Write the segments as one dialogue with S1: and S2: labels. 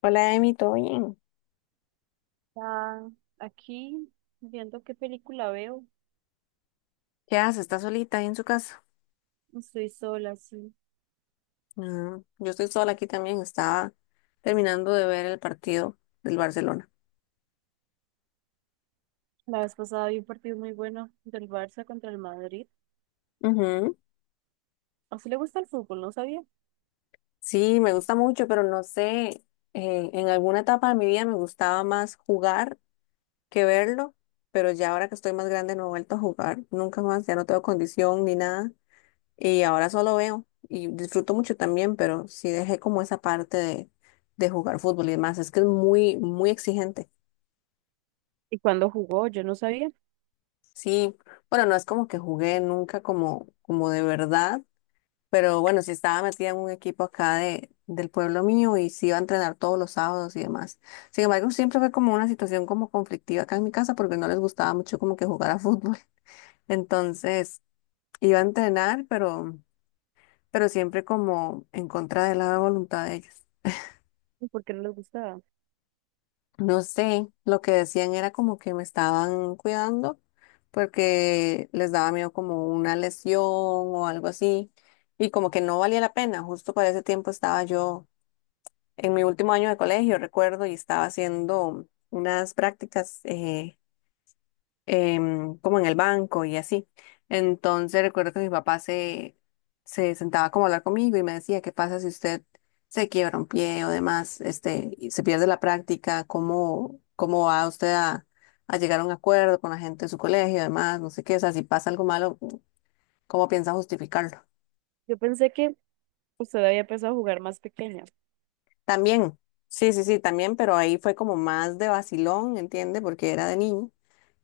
S1: Hola, Emi, ¿todo bien?
S2: Ah, aquí, viendo qué película veo,
S1: ¿Qué haces? ¿Estás solita ahí en su casa?
S2: estoy sola, sí.
S1: Ah, yo estoy sola aquí también. Estaba terminando de ver el partido del Barcelona.
S2: La vez pasada vi un partido muy bueno del Barça contra el Madrid.
S1: Ujú.
S2: ¿A usted le gusta el fútbol? No sabía.
S1: Sí, me gusta mucho, pero no sé, en alguna etapa de mi vida me gustaba más jugar que verlo, pero ya ahora que estoy más grande no he vuelto a jugar, nunca más, ya no tengo condición ni nada, y ahora solo veo y disfruto mucho también, pero sí dejé como esa parte de jugar fútbol y demás, es que es muy, muy exigente.
S2: ¿Y cuándo jugó? Yo no sabía.
S1: Sí, bueno, no es como que jugué nunca como de verdad, pero bueno, sí estaba metida en un equipo acá del pueblo mío y sí iba a entrenar todos los sábados y demás. Sin embargo, siempre fue como una situación como conflictiva acá en mi casa porque no les gustaba mucho como que jugar a fútbol. Entonces, iba a entrenar, pero siempre como en contra de la voluntad de ellos.
S2: ¿Y por qué no les gustaba?
S1: No sé, lo que decían era como que me estaban cuidando porque les daba miedo como una lesión o algo así y como que no valía la pena. Justo para ese tiempo estaba yo en mi último año de colegio, recuerdo, y estaba haciendo unas prácticas como en el banco y así. Entonces recuerdo que mi papá se sentaba como a hablar conmigo y me decía, ¿qué pasa si usted se quiebra un pie o demás, este, y se pierde la práctica? ¿Cómo va usted a llegar a un acuerdo con la gente de su colegio y demás? No sé qué, o sea, si pasa algo malo, ¿cómo piensa justificarlo?
S2: Yo pensé que usted había empezado a jugar más pequeña.
S1: También, sí, sí, sí, también, pero ahí fue como más de vacilón, ¿entiende? Porque era de niño.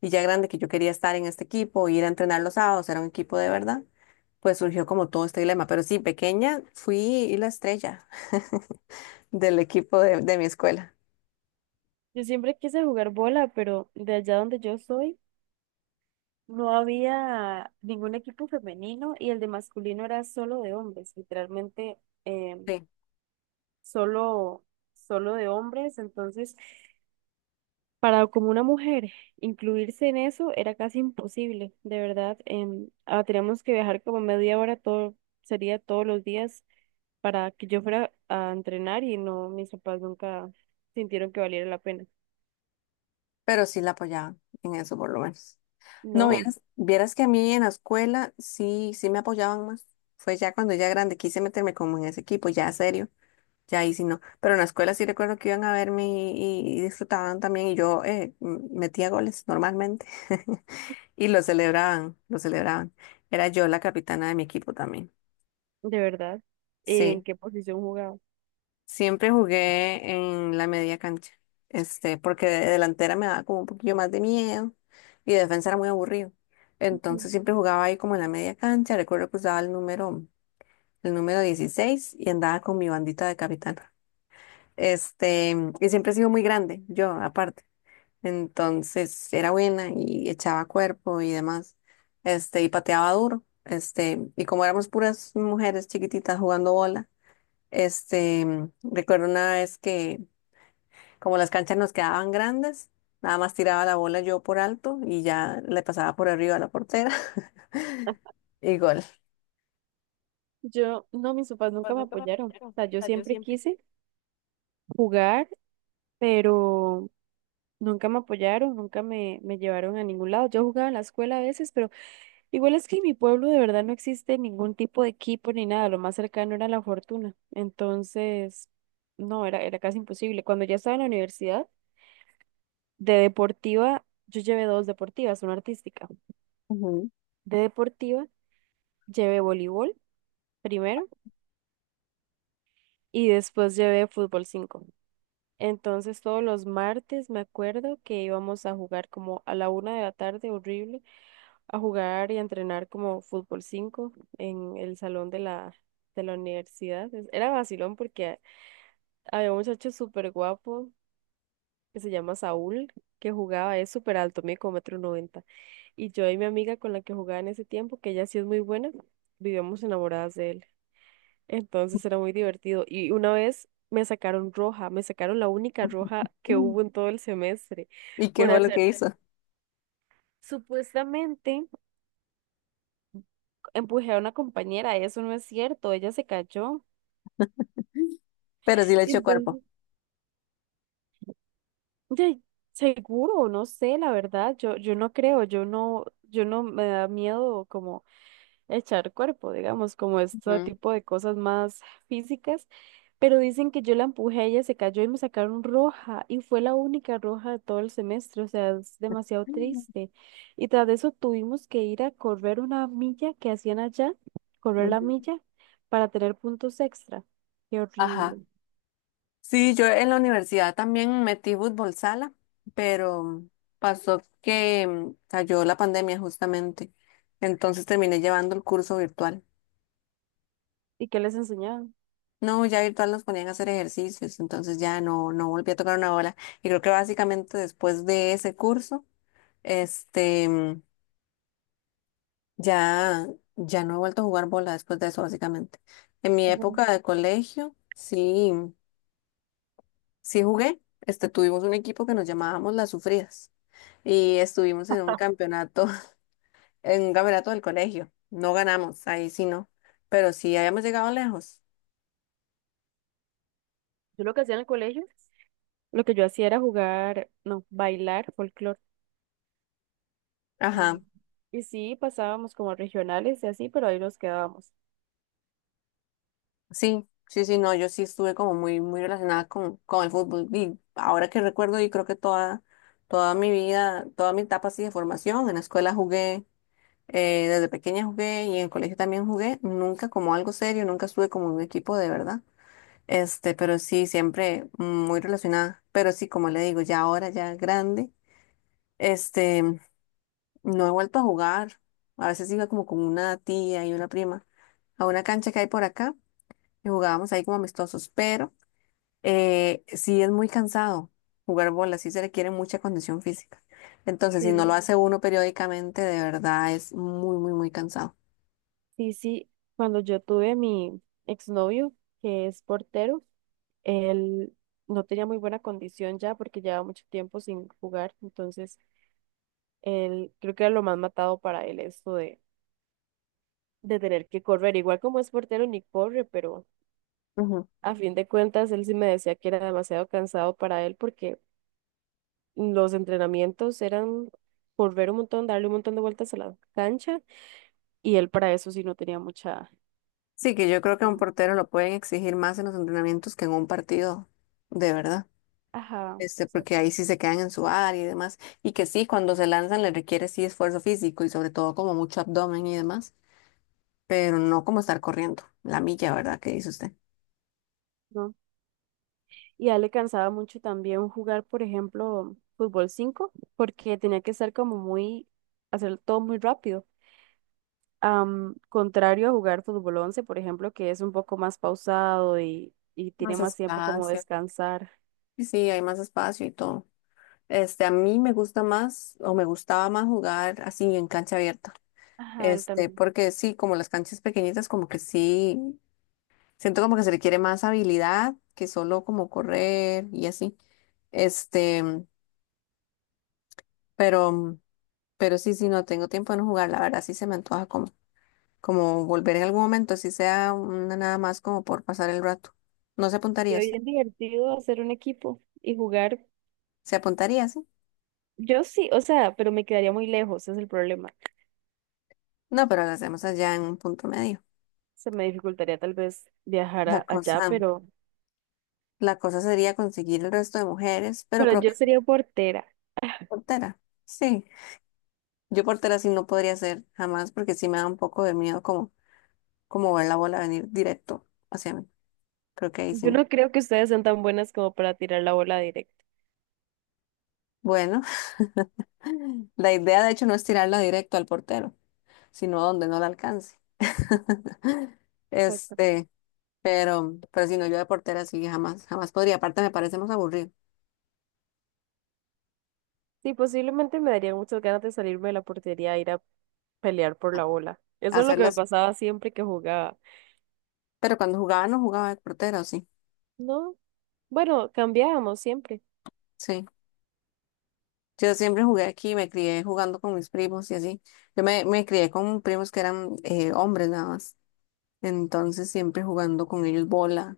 S1: Y ya grande que yo quería estar en este equipo, ir a entrenar los sábados, era un equipo de verdad, pues surgió como todo este dilema. Pero sí, pequeña fui la estrella del equipo de mi escuela.
S2: Yo siempre quise jugar bola, pero de allá donde yo soy no había ningún equipo femenino y el de masculino era solo de hombres, literalmente em,
S1: Sí.
S2: solo, solo, de hombres. Entonces, para como una mujer incluirse en eso era casi imposible, de verdad. Teníamos que viajar como media hora, todo, sería todos los días para que yo fuera a entrenar y no, mis papás nunca sintieron que valiera la pena.
S1: Pero sí la apoyaban en eso por lo menos. No,
S2: No,
S1: vieras, vieras que a mí en la escuela sí, sí me apoyaban más. Fue ya cuando ya grande quise meterme como en ese equipo, ya serio. Ya ahí sí no. Pero en la escuela sí recuerdo que iban a verme y disfrutaban también y yo metía goles normalmente y lo celebraban, lo celebraban. Era yo la capitana de mi equipo también.
S2: de verdad. ¿En
S1: Sí,
S2: qué posición jugaba?
S1: siempre jugué en la media cancha, este, porque de delantera me daba como un poquillo más de miedo y de defensa era muy aburrido.
S2: Ujú.
S1: Entonces siempre jugaba ahí como en la media cancha. Recuerdo que usaba el número 16 y andaba con mi bandita de capitán. Este, y siempre he sido muy grande, yo aparte. Entonces era buena y echaba cuerpo y demás. Este, y pateaba duro. Este, y como éramos puras mujeres chiquititas jugando bola, este, recuerdo una vez que como las canchas nos quedaban grandes, nada más tiraba la bola yo por alto y ya le pasaba por arriba a la portera y gol.
S2: Yo, no, mis papás nunca
S1: Pues
S2: me
S1: nunca me
S2: apoyaron. O
S1: apoyaron.
S2: sea,
S1: O
S2: yo
S1: sea, yo
S2: siempre
S1: siempre.
S2: quise jugar, pero nunca me apoyaron, nunca me llevaron a ningún lado. Yo jugaba en la escuela a veces, pero igual es que en mi pueblo de verdad no existe ningún tipo de equipo ni nada, lo más cercano era la fortuna. Entonces, no, era casi imposible. Cuando ya estaba en la universidad, de deportiva, yo llevé dos deportivas, una artística.
S1: Ujú.
S2: De deportiva, llevé voleibol primero y después llevé fútbol cinco. Entonces, todos los martes me acuerdo que íbamos a jugar como a la una de la tarde, horrible, a jugar y a entrenar como fútbol 5 en el salón de la universidad. Era vacilón porque había un muchacho súper guapo que se llama Saúl, que jugaba, es súper alto, mide como 1,90. Y yo y mi amiga con la que jugaba en ese tiempo, que ella sí es muy buena, vivíamos enamoradas de él. Entonces era muy divertido. Y una vez me sacaron roja, me sacaron la única roja que hubo en todo el semestre
S1: ¿Y qué
S2: por
S1: fue lo
S2: hacer…
S1: que hizo?
S2: Supuestamente empujé a una compañera, eso no es cierto, ella se cayó.
S1: Pero sí le echó cuerpo.
S2: Entonces, de- seguro, no sé, la verdad, yo no creo, yo no me da miedo como echar cuerpo, digamos, como este tipo de cosas más físicas, pero dicen que yo la empujé, ella se cayó y me sacaron roja, y fue la única roja de todo el semestre, o sea, es demasiado triste. Y tras de eso tuvimos que ir a correr una milla que hacían allá, correr la
S1: Ujú.
S2: milla, para tener puntos extra. Qué horrible.
S1: Ajá. Sí, yo en la universidad también metí fútbol sala, pero pasó que cayó la pandemia justamente. Entonces terminé llevando el curso virtual.
S2: ¿Y qué les enseñaban?
S1: No, ya virtual nos ponían a hacer ejercicios, entonces ya no, no volví a tocar una bola. Y creo que básicamente después de ese curso, este, mm, ya, ya no he vuelto a jugar bola después de eso, básicamente. En mi
S2: Ujú.
S1: época de colegio, sí. Sí jugué, este, tuvimos un equipo que nos llamábamos Las Sufridas y estuvimos en un campeonato, en un campeonato del colegio. No ganamos, ahí sí no, pero sí habíamos llegado lejos.
S2: Yo lo que hacía en el colegio. Lo que yo hacía era jugar, no, bailar folclore. Mm.
S1: Ajá,
S2: Y sí, pasábamos como regionales y así, pero ahí nos quedábamos.
S1: sí, sí, sí, no, yo sí estuve como muy, muy relacionada con el fútbol y ahora que recuerdo y creo que toda, toda mi vida, toda mi etapa así de formación, en la escuela jugué, desde pequeña jugué y en el colegio también jugué, nunca como algo serio, nunca estuve como en un equipo de verdad. Este, pero sí, siempre muy relacionada. Pero sí, como le digo, ya ahora, ya grande, este, no he vuelto a jugar. A veces iba como con una tía y una prima a una cancha que hay por acá y jugábamos ahí como amistosos. Pero sí es muy cansado jugar bola, sí se requiere mucha condición física. Entonces, si no
S2: Sí.
S1: lo Sí. hace uno periódicamente, de verdad es muy, muy, muy cansado.
S2: Sí, sí, cuando yo tuve mi exnovio, que es portero, él no tenía muy buena condición ya porque llevaba mucho tiempo sin jugar, entonces él creo que era lo más matado para él esto de tener que correr, igual como es portero ni corre, pero
S1: Ujú.
S2: a fin de cuentas él sí me decía que era demasiado cansado para él porque los entrenamientos eran correr un montón, darle un montón de vueltas a la cancha y él para eso sí no tenía mucha…
S1: Sí, que yo creo que a un portero lo pueden exigir más en los entrenamientos que en un partido, de verdad.
S2: Ajá,
S1: Este, porque
S2: exacto.
S1: ahí sí se quedan en su área y demás. Y que sí, cuando se lanzan les requiere sí esfuerzo físico y sobre todo como mucho abdomen y demás, pero no como estar corriendo la milla, ¿verdad? ¿Qué dice usted?
S2: ¿No? Y a él le cansaba mucho también jugar, por ejemplo, fútbol 5 porque tenía que ser como muy, hacer todo muy rápido. Contrario a jugar fútbol once, por ejemplo, que es un poco más pausado y tiene
S1: Más
S2: más tiempo como
S1: espacio.
S2: descansar.
S1: Y sí, hay más espacio y todo. Este, a mí me gusta más o me gustaba más jugar así en cancha abierta.
S2: Ajá, él
S1: Este,
S2: también.
S1: porque sí, como las canchas pequeñitas, como que sí, siento como que se requiere más habilidad que solo como correr y así. Este, pero... sí, no tengo tiempo de no jugar, la verdad, sí se me antoja como, como volver en algún momento, si sea una nada más como por pasar el rato. No se
S2: Se
S1: apuntaría
S2: ve
S1: usted.
S2: bien divertido hacer un equipo y jugar.
S1: Se apuntaría, sí.
S2: Yo sí, o sea, pero me quedaría muy lejos, ese es el problema.
S1: No, pero lo hacemos allá en un punto medio.
S2: Se me dificultaría tal vez viajar
S1: La
S2: allá,
S1: cosa,
S2: pero,
S1: la cosa sería conseguir el resto de mujeres, pero
S2: pero
S1: creo
S2: yo
S1: que
S2: sería portera.
S1: portera. Sí. Yo portera sí no podría ser jamás, porque sí me da un poco de miedo como, como ver la bola venir directo hacia mí. Creo que ahí sí
S2: Yo
S1: no.
S2: no creo que ustedes sean tan buenas como para tirar la bola directa.
S1: Bueno, la idea de hecho no es tirarla directo al portero, sino donde no la alcance.
S2: Exacto.
S1: Este, pero si no, yo de portera sí jamás, jamás podría. Aparte me parece más aburrido
S2: Sí, posiblemente me darían muchas ganas de salirme de la portería e ir a pelear por la bola. Eso es lo que me
S1: hacerlas,
S2: pasaba siempre que jugaba.
S1: pero cuando jugaba no jugaba de portera, ¿o sí,
S2: No, bueno, cambiábamos siempre.
S1: sí. Yo siempre jugué aquí, me crié jugando con mis primos y así. Me crié con primos que eran hombres nada más. Entonces siempre jugando con ellos bola,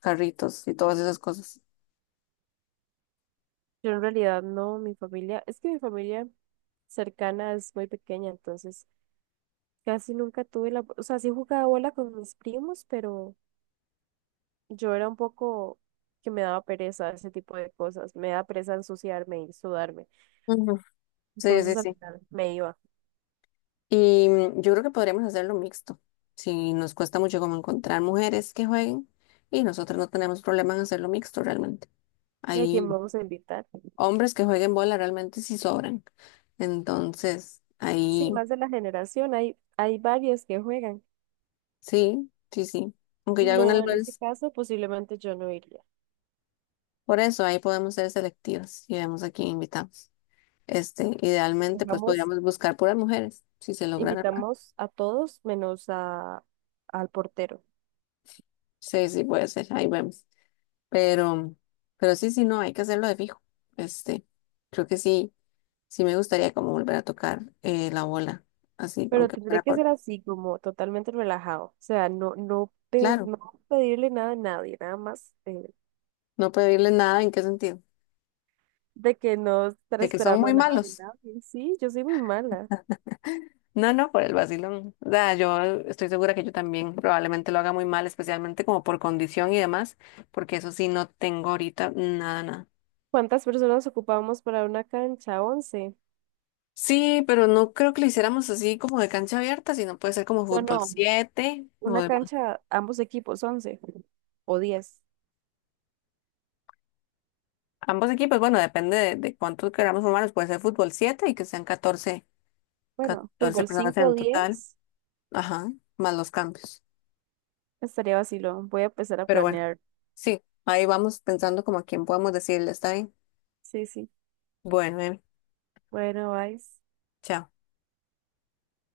S1: carritos y todas esas cosas.
S2: Yo en realidad no, mi familia, es que mi familia cercana es muy pequeña, entonces casi nunca tuve la, o sea, sí jugaba bola con mis primos, pero yo era un poco que me daba pereza ese tipo de cosas. Me da pereza ensuciarme y sudarme.
S1: Ujú. Sí, sí,
S2: Entonces al
S1: sí.
S2: final me iba.
S1: Y yo creo que podríamos hacerlo mixto. Si nos cuesta mucho como encontrar mujeres que jueguen y nosotros no tenemos problema en hacerlo mixto realmente.
S2: ¿Y a
S1: Hay
S2: quién vamos a invitar?
S1: hombres que jueguen bola realmente sí sobran. Entonces,
S2: Sí,
S1: ahí
S2: más de la generación. Hay varias que juegan.
S1: sí, sí, sí. Aunque ya
S2: No,
S1: algunas
S2: en ese
S1: veces,
S2: caso posiblemente yo no iría.
S1: por eso ahí podemos ser selectivas y vemos a quién invitamos. Este, idealmente, pues
S2: Dejamos,
S1: podríamos buscar puras mujeres, si se lograra.
S2: invitamos a todos menos a, al portero.
S1: Sí, sí, puede ser, ahí vemos. Pero, pero sí, sí, no, hay que hacerlo de fijo. Este, creo que sí. Sí me gustaría como volver a tocar la bola, así,
S2: Pero
S1: aunque
S2: tendré
S1: fuera
S2: que
S1: por...
S2: ser así, como totalmente relajado. O sea, no, no,
S1: Claro,
S2: no pedirle nada a nadie, nada más.
S1: no pedirles nada, ¿en qué sentido?
S2: De que no estar
S1: De que son
S2: esperando
S1: muy
S2: nada de
S1: malos.
S2: nadie. Sí, yo soy muy mala.
S1: No, no, por el vacilón. O sea, yo estoy segura que yo también probablemente lo haga muy mal, especialmente como por condición y demás, porque eso sí no tengo ahorita nada, nada.
S2: ¿Cuántas personas ocupamos para una cancha? ¿11?
S1: Sí, pero no creo que lo hiciéramos así como de cancha abierta, sino puede ser como
S2: No,
S1: fútbol
S2: no,
S1: 7 o
S2: una
S1: demás.
S2: cancha, ambos equipos, 11 o 10.
S1: Ambos equipos, bueno, depende de cuántos queramos formarnos, puede ser fútbol 7 y que sean
S2: Bueno,
S1: 14
S2: fútbol
S1: personas
S2: 5
S1: en
S2: o
S1: total.
S2: 10.
S1: Ajá, más los cambios.
S2: Estaría vacilo. Voy a empezar a
S1: Pero bueno,
S2: planear.
S1: sí, ahí vamos pensando como a quién podemos decirle, está bien.
S2: Sí, sí.
S1: Bueno, Emi,
S2: Bueno, bye.
S1: chao.